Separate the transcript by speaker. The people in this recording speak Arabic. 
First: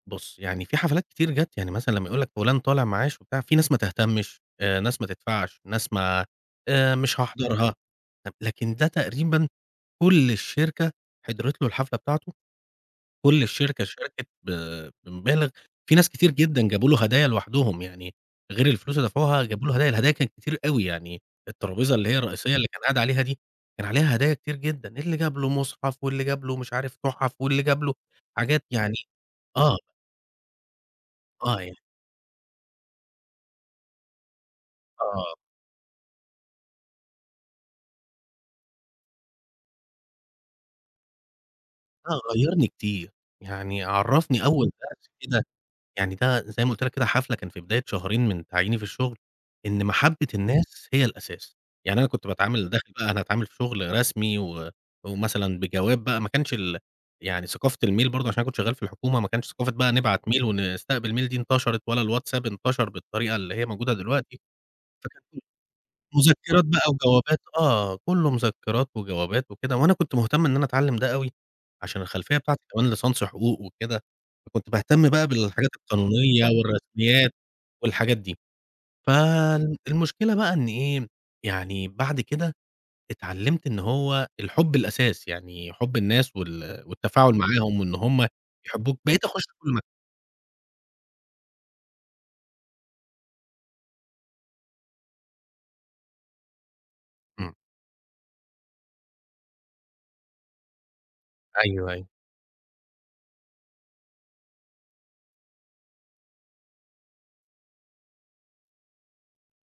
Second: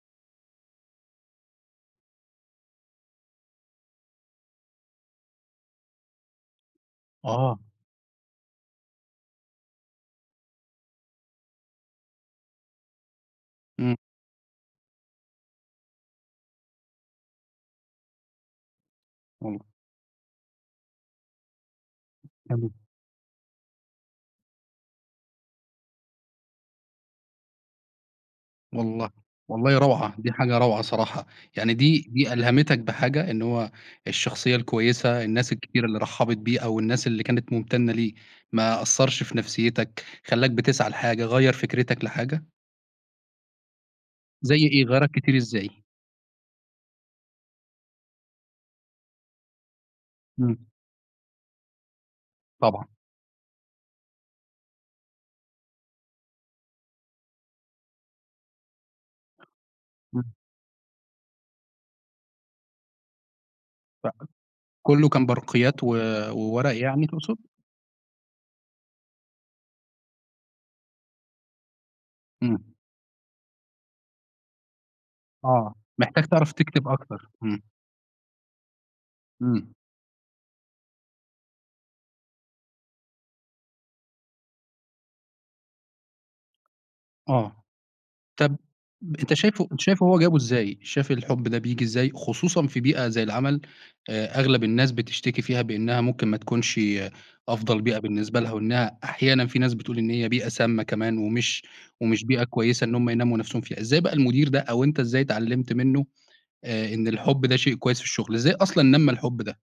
Speaker 1: بُص، يعني في حفلات كتير جات يعني، مثلًا لمّا يقول لَك فُلان طالع معاش وبتاع، في ناس ما تهتمش، آآ ناس ما تدفعش، ناس ما آآ مش
Speaker 2: آه.
Speaker 1: هاحضرها، لكن ده تقريبًا كُل الشركة حضرِت له الحفلة بتاعته، كُل الشركة
Speaker 2: إمم.
Speaker 1: شاركِت ب بمبالغ، في ناس كتير جدًا جابوا له هدايا لوحدهم، يعني غير الفلوس اللي دفعوها
Speaker 2: إمم.
Speaker 1: جابوا له هدايا، الهدايا كانت كتير أوي، يعني الترابيزة اللي هي الرئيسية اللي
Speaker 2: جميل.
Speaker 1: كان قاعد عليها دي، كان عليها هدايا كتير جدًا، اللي جاب له مُصحف، واللي جاب له مش عارف تُحَف، واللي جاب له حاجات يعني
Speaker 2: والله،
Speaker 1: آه.
Speaker 2: والله روعة، دي حاجة روعة صراحة،
Speaker 1: آه، ي
Speaker 2: يعني دي دي ألهمِتَك بحاجة، إن هو الشخصية الكويسة،
Speaker 1: آه.
Speaker 2: الناس الكتيرة اللي رحَّبِت بيه، أو الناس اللي كانت ممتنة له، ما أثرش في نفسيتَك، خلّاك بتسعى لحاجة، غيَّر فكرتَك
Speaker 1: آه،
Speaker 2: لحاجة؟
Speaker 1: غيّرني كتير. يعني عرّفني
Speaker 2: زي
Speaker 1: أول
Speaker 2: إيه،
Speaker 1: دَرس
Speaker 2: غيَّرَك كتير
Speaker 1: كده،
Speaker 2: إزاي؟
Speaker 1: يعني ده زي ما قُلت لَك كده، حَفلة كان في بداية شهرين من تعييني في الشغل، إن محبّة
Speaker 2: إمم.
Speaker 1: الناس هي الأساس. يعني أنا كنت باتعامل،
Speaker 2: طبعًا.
Speaker 1: داخل بقى أنا أتعامل في شغل رسمي، و ومثلا بجواب بقى، ما كانش ال يعني ثقافة الmail برضه، علشان أنا كنت شغّال في الحكومة، ما كانش ثقافة بقى نبعت
Speaker 2: إمم.
Speaker 1: mail ونستقبل mail دي انتشرِت، ولا الواتساب انتشر بالطريقة اللي هي موجودة
Speaker 2: [unintelligible]
Speaker 1: دلوقتي،
Speaker 2: كُله
Speaker 1: فكان
Speaker 2: كان برقيات و
Speaker 1: مذكرات
Speaker 2: وورق
Speaker 1: بقى
Speaker 2: يعني تقصد؟
Speaker 1: وجوابات آه، كُلّه مذكرات وجوابات وكده، وأنا كنت مهتم إن أنا أتعلم ده أوي، علشان الخلفية بتاعتي
Speaker 2: إمم.
Speaker 1: كمان ليسانس حقوق وكده، فكنت باهتم بقى بالحاجات
Speaker 2: آه، محتاج
Speaker 1: القانونية
Speaker 2: تعرف تكتب أكتر
Speaker 1: والرسميات
Speaker 2: إمم.
Speaker 1: والحاجات دي.
Speaker 2: إمم.
Speaker 1: فالمشكلة بقى إن إيه، يعني بعد كده اتعلمت إن هو الحُب الأساس يعني، حُب الناس وال والتفاعل
Speaker 2: آه،
Speaker 1: معاهم، وإن هُم
Speaker 2: طب
Speaker 1: يحبوك، بقيت
Speaker 2: أنت
Speaker 1: اخش
Speaker 2: شايفه
Speaker 1: كل م
Speaker 2: أنت شايفه هو جابه إزاي؟ شايف الحب ده بييجي إزاي؟ خصوصًا في بيئة زي العمل، آآ أغلب الناس بتشتكي فيها بأنها ممكن ما تكونش
Speaker 1: إمم.
Speaker 2: أفضل بيئة بالنسبة لها، وإنها أحيانًا في ناس بتقول إن هي بيئة سامَّة كمان، ومش
Speaker 1: أيوه، أيوه.
Speaker 2: ومش بيئة كويسة إن هُم ينمّوا نفسهم فيها. إزاي بقى المدير ده، أو أنت إزاي اتعلمت منّه، آآ إن الحُب ده شيء كويس في الشغل؟ إزاي أصلًا نمَّى الحب ده؟